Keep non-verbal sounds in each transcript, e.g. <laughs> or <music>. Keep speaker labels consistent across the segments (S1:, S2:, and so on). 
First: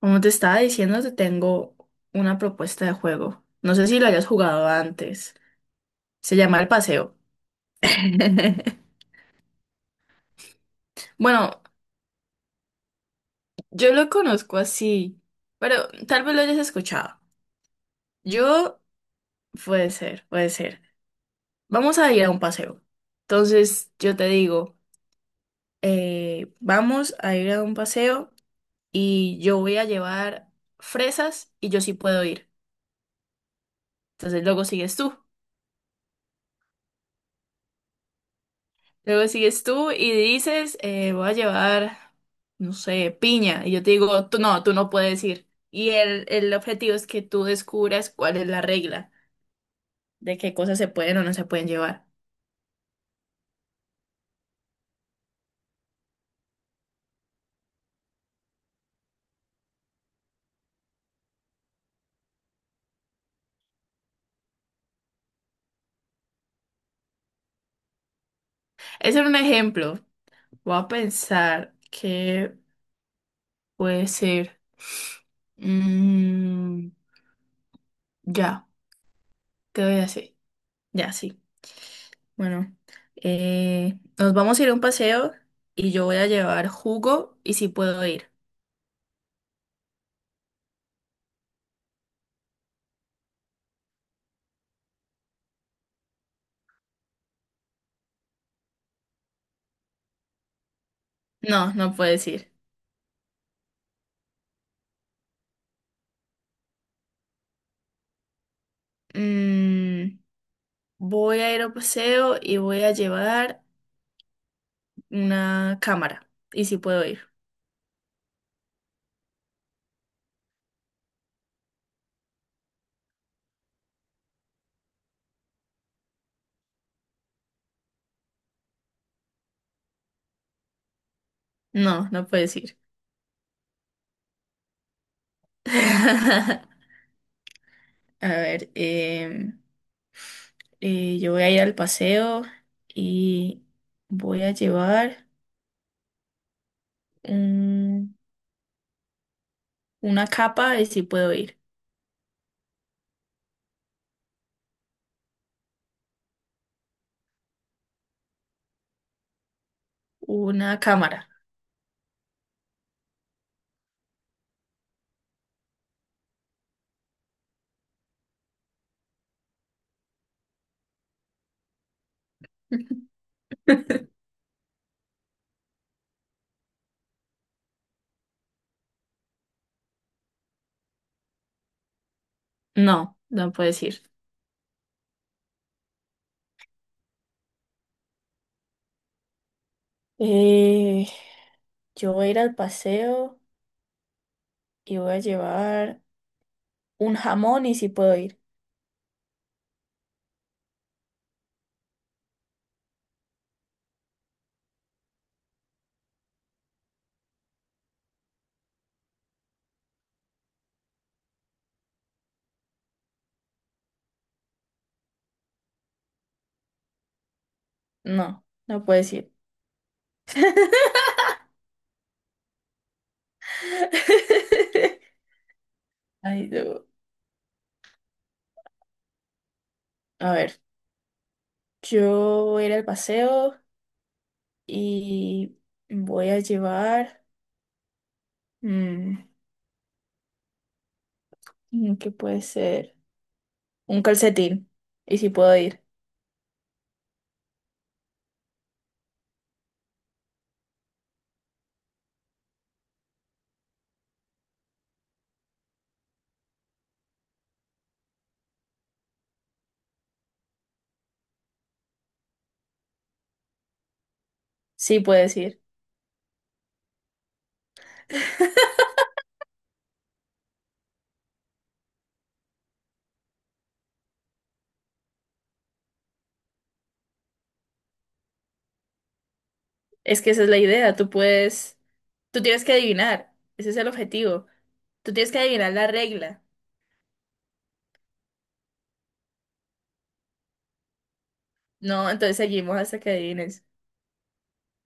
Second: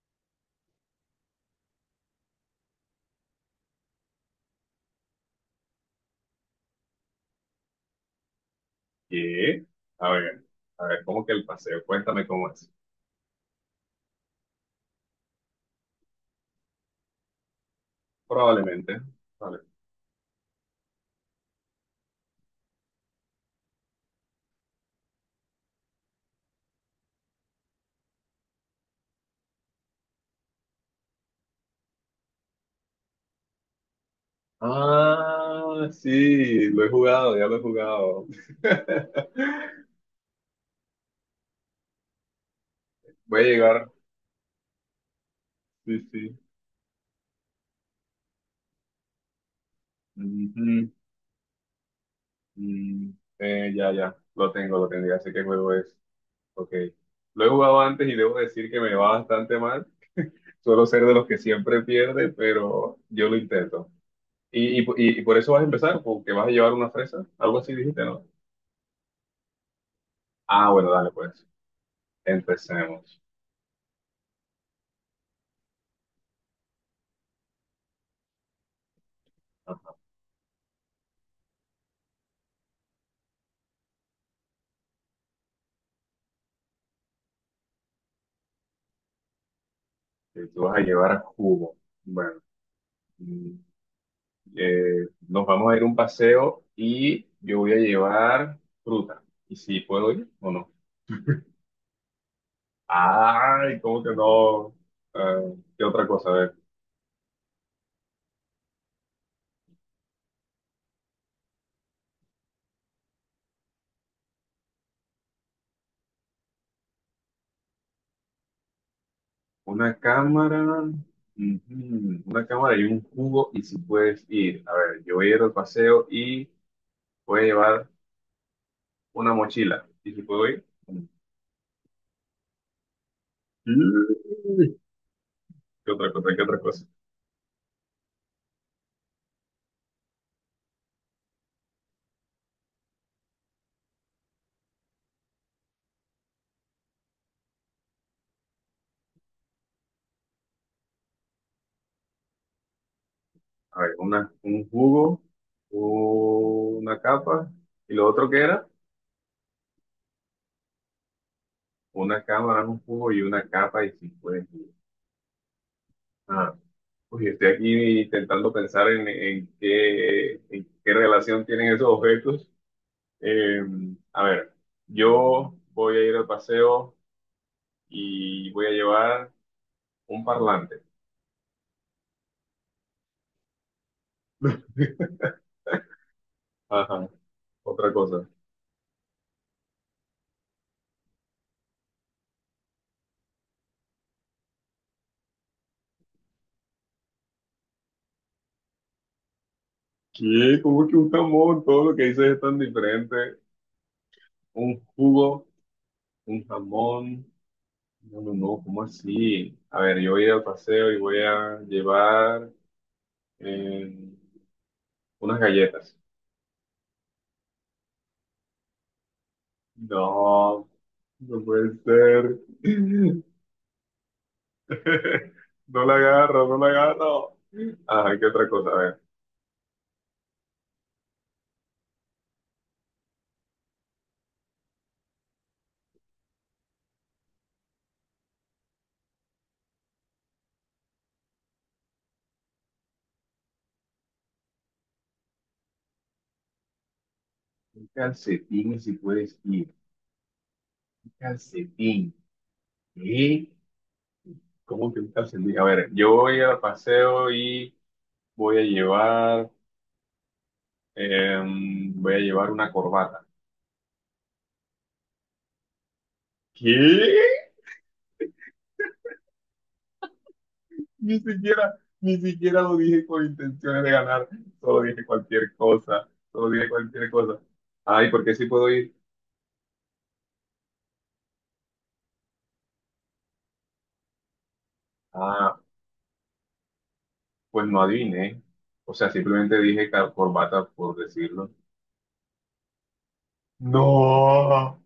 S1: Como te estaba diciendo, te tengo una propuesta de juego. No sé si lo hayas jugado antes. Se llama El Paseo. <laughs>
S2: ¿Qué? A ver, a ver, ¿cómo que el
S1: Bueno,
S2: paseo? Cuéntame cómo es.
S1: yo lo conozco así, pero tal vez lo hayas escuchado. Yo,
S2: Probablemente. Vale.
S1: puede ser. Vamos a ir a un paseo. Entonces, yo te digo, vamos a ir a un paseo y yo voy a llevar fresas y yo sí puedo ir. Entonces, luego sigues tú.
S2: Ah, sí, lo he jugado, ya lo he jugado.
S1: Luego sigues
S2: <laughs>
S1: tú y dices, voy a llevar, no sé,
S2: Voy a
S1: piña. Y yo
S2: llegar.
S1: te digo, tú no puedes ir. Y
S2: Sí,
S1: el,
S2: sí.
S1: el objetivo es que tú descubras cuál es la regla de qué cosas se
S2: Ujú,
S1: pueden o no se pueden llevar.
S2: mm, ya, ya, lo tengo, ya sé qué juego es. Ok. Lo he jugado antes y debo decir que me va bastante mal. Suelo ser de los que siempre pierde, pero yo lo intento. ¿Y por eso vas a empezar? ¿Porque vas a llevar una fresa? Algo así dijiste, ¿no?
S1: Ese era un ejemplo.
S2: Ah,
S1: Voy a
S2: bueno, dale pues.
S1: pensar que
S2: Empecemos.
S1: puede ser. Mm, ya, te voy a
S2: Ajá.
S1: decir. Ya, sí. Bueno, nos vamos a ir a un paseo y yo voy a llevar jugo y si puedo ir.
S2: Que tú vas a llevar a Cubo. Bueno, mm, nos vamos a ir a un paseo y yo voy a llevar fruta. ¿Y si puedo ir o no?
S1: No, no puedes ir.
S2: Ay, ¿cómo que no? ¿Qué otra cosa? A ver,
S1: mm, voy a ir a un paseo y voy a llevar una cámara. ¿Y si puedo ir?
S2: una cámara, ujú, una cámara y un cubo y si puedes ir. A ver, yo voy a ir al paseo y voy a llevar una mochila. ¿Y si puedo ir?
S1: No, no puedes ir.
S2: Mm, ¿Qué otra cosa? ¿Qué otra
S1: <laughs>
S2: cosa?
S1: A ver, yo voy a ir al paseo y voy a llevar un- una capa y si puedo ir.
S2: A ver, un jugo, una capa, y lo otro que era,
S1: Una cámara.
S2: una cámara, un jugo y una capa y cinco de jugo. Ah, uy, estoy aquí intentando pensar en qué relación tienen esos objetos. Eh, a
S1: <laughs>
S2: ver, yo voy a ir al paseo y voy a llevar un parlante.
S1: No, no puedes ir.
S2: <laughs> Ajá, otra cosa.
S1: Eh, yo voy a ir al paseo y voy a llevar un jamón y si puedo ir.
S2: ¿Qué? ¿Cómo que un jamón? Todo lo que dices es tan diferente. Un jugo, un jamón. No, no, no, ¿cómo así? A ver, yo voy a ir al paseo y voy a llevar eh, unas galletas.
S1: No, no puedes ir.
S2: No, no puede ser.
S1: <laughs>
S2: <laughs> No la agarro,
S1: Ay,
S2: no la
S1: no.
S2: agarro. Ajá, ¿qué otra cosa? A ver,
S1: A ver, yo voy a ir al paseo y voy a llevar, mm, ¿qué puede ser? Un calcetín. ¿Y si puedo ir?
S2: un calcetín si puedes ir. Un calcetín. ¿Qué? ¿Cómo que un calcetín? A ver, yo voy al paseo y voy a llevar, voy a llevar una corbata.
S1: Sí, puedes ir.
S2: ¿Qué? Ni siquiera, ni siquiera lo dije con intenciones de ganar, solo dije cualquier cosa, solo dije cualquier cosa. Ay, ¿por qué sí puedo ir?
S1: Es que esa es la idea. Tú puedes, tú tienes que adivinar. Ese es el objetivo. Tú tienes que
S2: Ah,
S1: adivinar la regla.
S2: pues no adiviné. O sea, simplemente dije corbata por decirlo.
S1: No, entonces seguimos hasta que adivines.
S2: No,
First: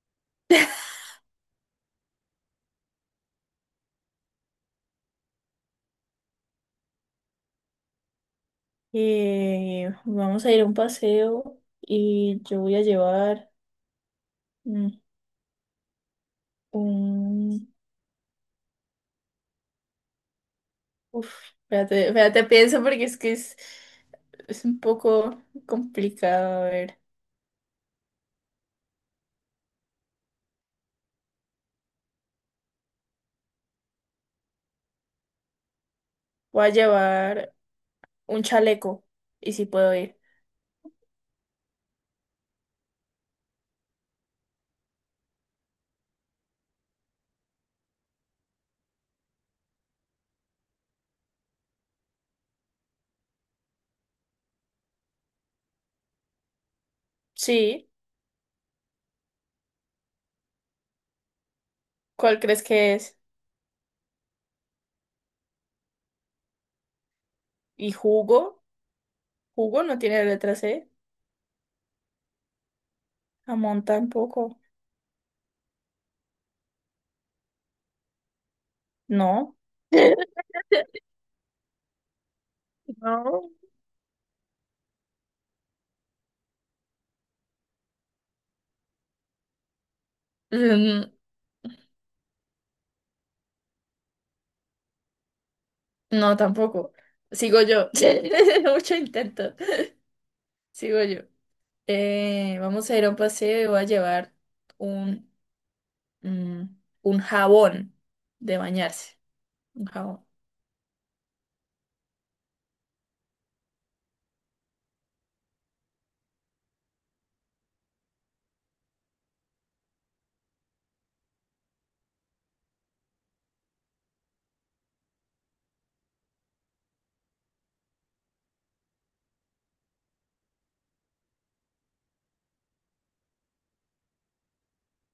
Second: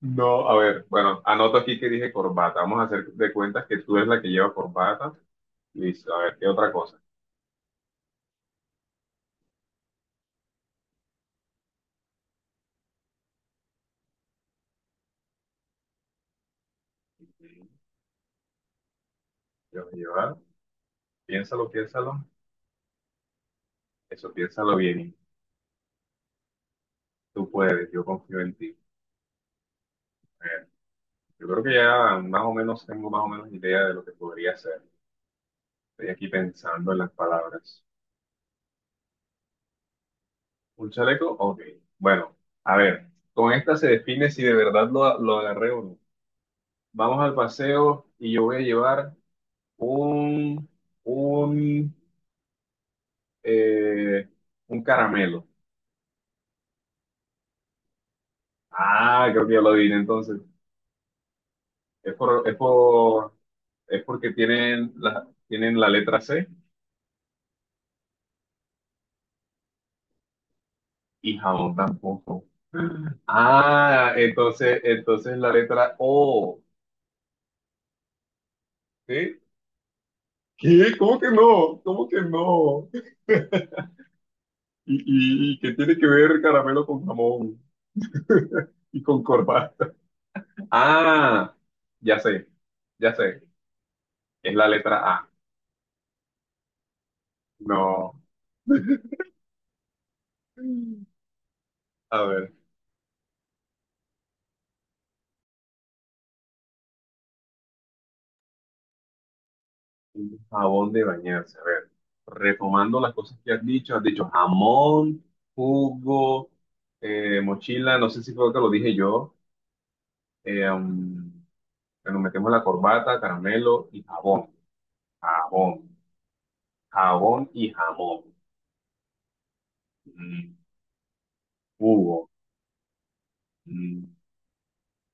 S2: no, a ver, bueno, anoto aquí que dije corbata. Vamos a hacer de cuentas que tú eres la que lleva corbata. Listo, a ver, ¿qué otra cosa?
S1: Vamos a ir a un paseo y yo voy a llevar. mm, Un...
S2: Yo voy a llevar,
S1: Uf,
S2: piénsalo,
S1: espérate,
S2: piénsalo,
S1: espérate, pienso porque
S2: eso
S1: es
S2: piénsalo
S1: un
S2: bien.
S1: poco complicado. A ver,
S2: Tú puedes, yo confío en ti. Yo creo que ya más o menos tengo más o menos idea de lo que podría ser. Estoy aquí
S1: voy a
S2: pensando en las
S1: llevar
S2: palabras.
S1: un chaleco y si puedo ir.
S2: ¿Un chaleco? Ok. Bueno, a ver, con esta se define si de verdad lo agarré o no. Vamos al paseo y yo voy a llevar un, un, eh, un caramelo.
S1: Sí,
S2: Ah, creo que ya lo adiviné entonces. Es
S1: ¿cuál
S2: por, es
S1: crees que es?
S2: por, es porque tienen la letra C.
S1: ¿Y jugo? ¿Jugo no tiene letra C?
S2: Y jamón tampoco.
S1: Jamón
S2: Ah,
S1: tampoco.
S2: entonces, la letra O, ¿sí?
S1: No. <laughs>
S2: ¿Qué? ¿Cómo que no? ¿Cómo que no?
S1: No.
S2: ¿Y, y qué tiene que ver caramelo con jamón y con corbata?
S1: Mm.
S2: Ah, ya sé, ya sé. Es la letra A.
S1: No, tampoco. Sigo yo.
S2: No.
S1: <laughs> Mucho intento. Sigo yo.
S2: A ver,
S1: Vamos a ir a un paseo y voy a llevar un Mm, un jabón de bañarse. Un jabón.
S2: jabón de bañarse. A ver, retomando las cosas que has dicho jamón, jugo, mochila, no sé si fue lo que lo dije yo. Eh, um, Bueno, metemos la corbata, caramelo y jabón. Jabón. Jabón y jamón. Mm, Hugo. Mm.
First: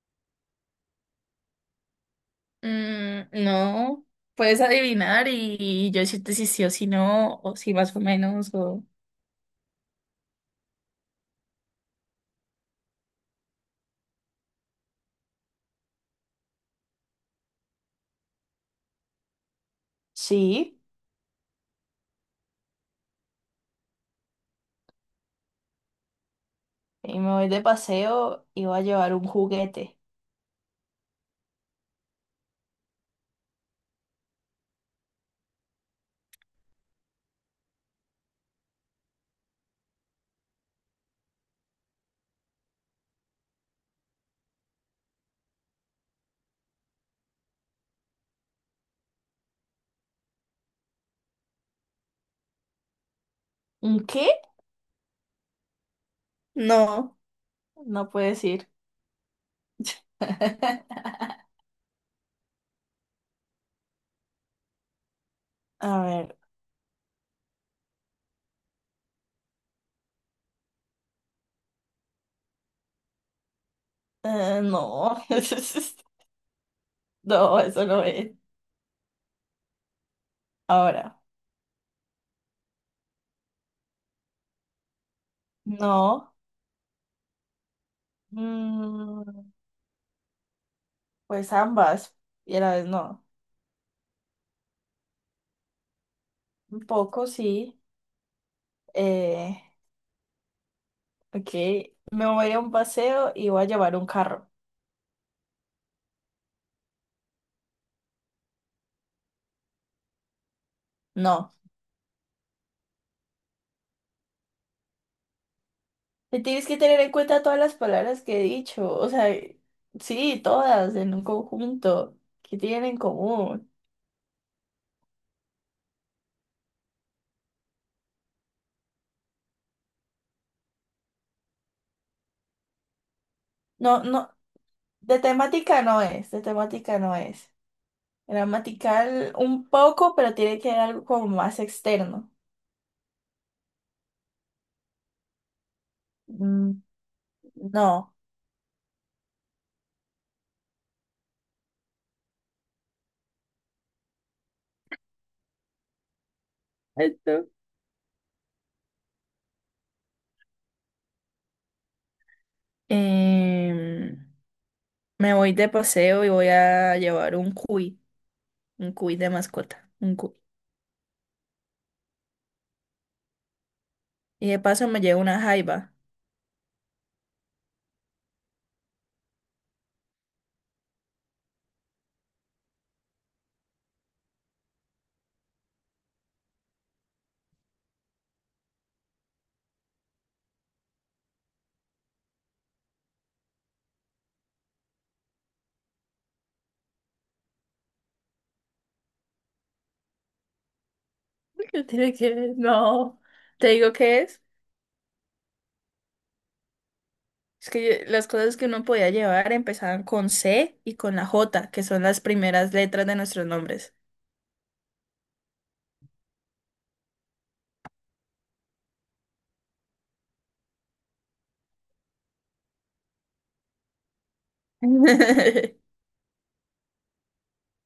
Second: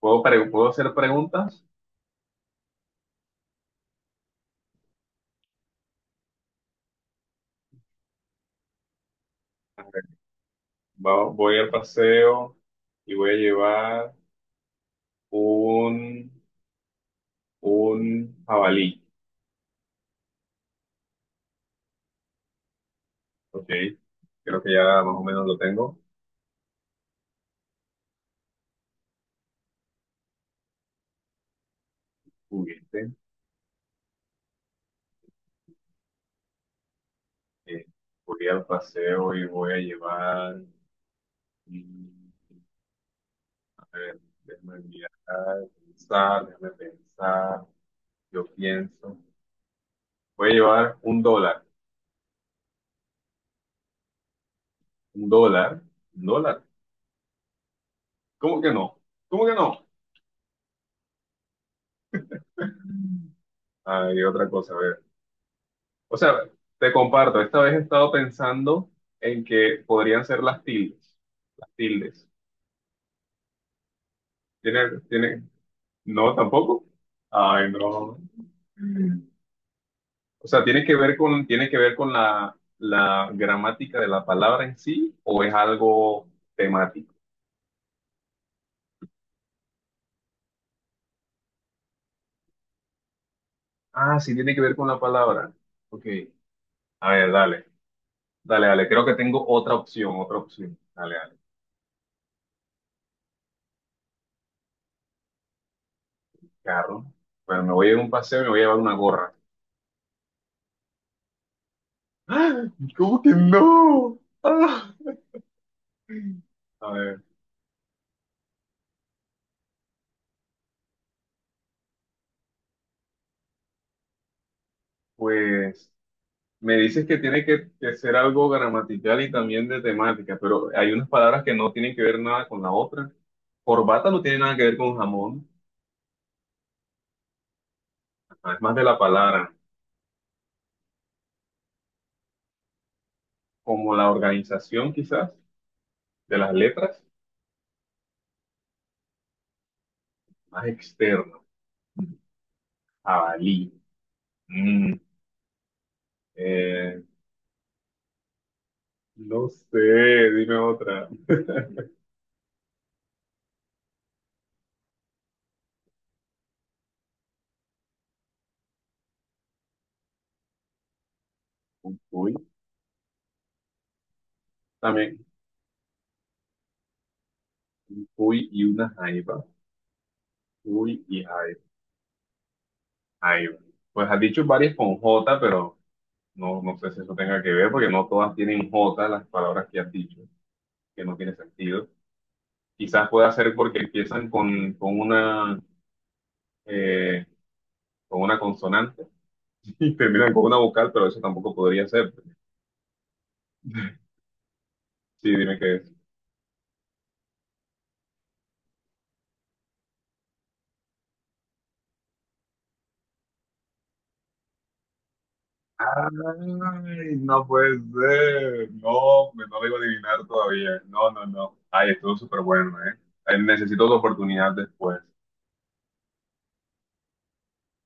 S2: ¿Puedo hacer preguntas?
S1: No, puedes adivinar y yo decirte si sí o si no, o si más o menos, o...
S2: Voy al paseo y voy a llevar un, un jabalí.
S1: Sí,
S2: Ok. Creo que ya más o menos lo tengo.
S1: y me voy de paseo y voy a llevar un juguete.
S2: Juguete. Eh, voy al paseo y voy a llevar. mm, a ver, déjame mirar, pensar, déjame pensar. Yo pienso. Voy a llevar un dólar.
S1: ¿Un qué?
S2: ¿Un dólar? ¿Un dólar?
S1: No. No puedes
S2: ¿Cómo
S1: ir.
S2: que no? ¿Cómo que no?
S1: <laughs>
S2: Hay otra cosa, a ver.
S1: A
S2: O sea,
S1: ver,
S2: te comparto, esta vez he estado pensando en que podrían ser las tildes. Las tildes. ¿Tiene,
S1: no,
S2: tiene?
S1: <laughs>
S2: No, tampoco.
S1: no,
S2: Ay,
S1: eso no
S2: no.
S1: es.
S2: O sea, ¿tiene que ver
S1: Ahora,
S2: con, tiene que ver con la gramática de la palabra en sí o es algo
S1: no,
S2: temático?
S1: mm, pues ambas, y a la vez no.
S2: Ah, sí, tiene que ver con la palabra. Ok.
S1: Un
S2: A
S1: poco
S2: ver,
S1: sí.
S2: dale. Dale, dale, creo que tengo
S1: Eh,
S2: otra opción, otra opción. Dale, dale,
S1: ok, me voy a un paseo y voy a llevar un carro.
S2: carro. Bueno, me voy a ir a un paseo y me voy a llevar una gorra.
S1: No,
S2: <gasps> ¡Ah! ¿Cómo que no? <gasps> ¡Ah!
S1: te tienes que
S2: A
S1: tener en
S2: ver,
S1: cuenta todas las palabras que he dicho, o sea, sí, todas en un conjunto que tienen en común.
S2: pues me dices que tiene que ser algo gramatical y también de temática, pero hay unas palabras que no tienen que ver nada con la otra.
S1: No,
S2: Corbata no
S1: no,
S2: tiene nada que ver con
S1: de
S2: jamón,
S1: temática no es, de temática no es.
S2: ajá, es más de la
S1: Gramatical
S2: palabra,
S1: un poco, pero tiene que haber algo como más externo.
S2: como la organización quizás de las
S1: Mm.
S2: letras,
S1: No.
S2: más externo. Jabalí. Mm, eh,
S1: Esto.
S2: No sé, dime otra.
S1: Em, me voy de paseo y voy a llevar un cuy de mascota, un cuy.
S2: Un cuy,
S1: Y de paso me llevo
S2: también,
S1: una jaiba.
S2: uy y una jaiba. Uy y jaiba. Jaiba. Pues has dicho varias con J, pero no, no sé si eso tenga que ver, porque no todas tienen J las palabras que has dicho, que no tiene sentido. Quizás pueda ser porque empiezan eh, con una consonante <laughs> y terminan con una vocal, pero eso tampoco
S1: <laughs> ¿Qué
S2: podría
S1: tiene
S2: ser.
S1: que ver? No. Te digo qué es.
S2: Sí, dime qué es.
S1: Es que las cosas que uno podía llevar empezaban con C y con la J, que son las primeras letras de nuestros nombres.
S2: Ay, no puede ser. No, no lo iba a adivinar todavía. No, no, no. Ay, estuvo súper bueno, ¿eh? Necesito otra oportunidad después.
S1: <laughs>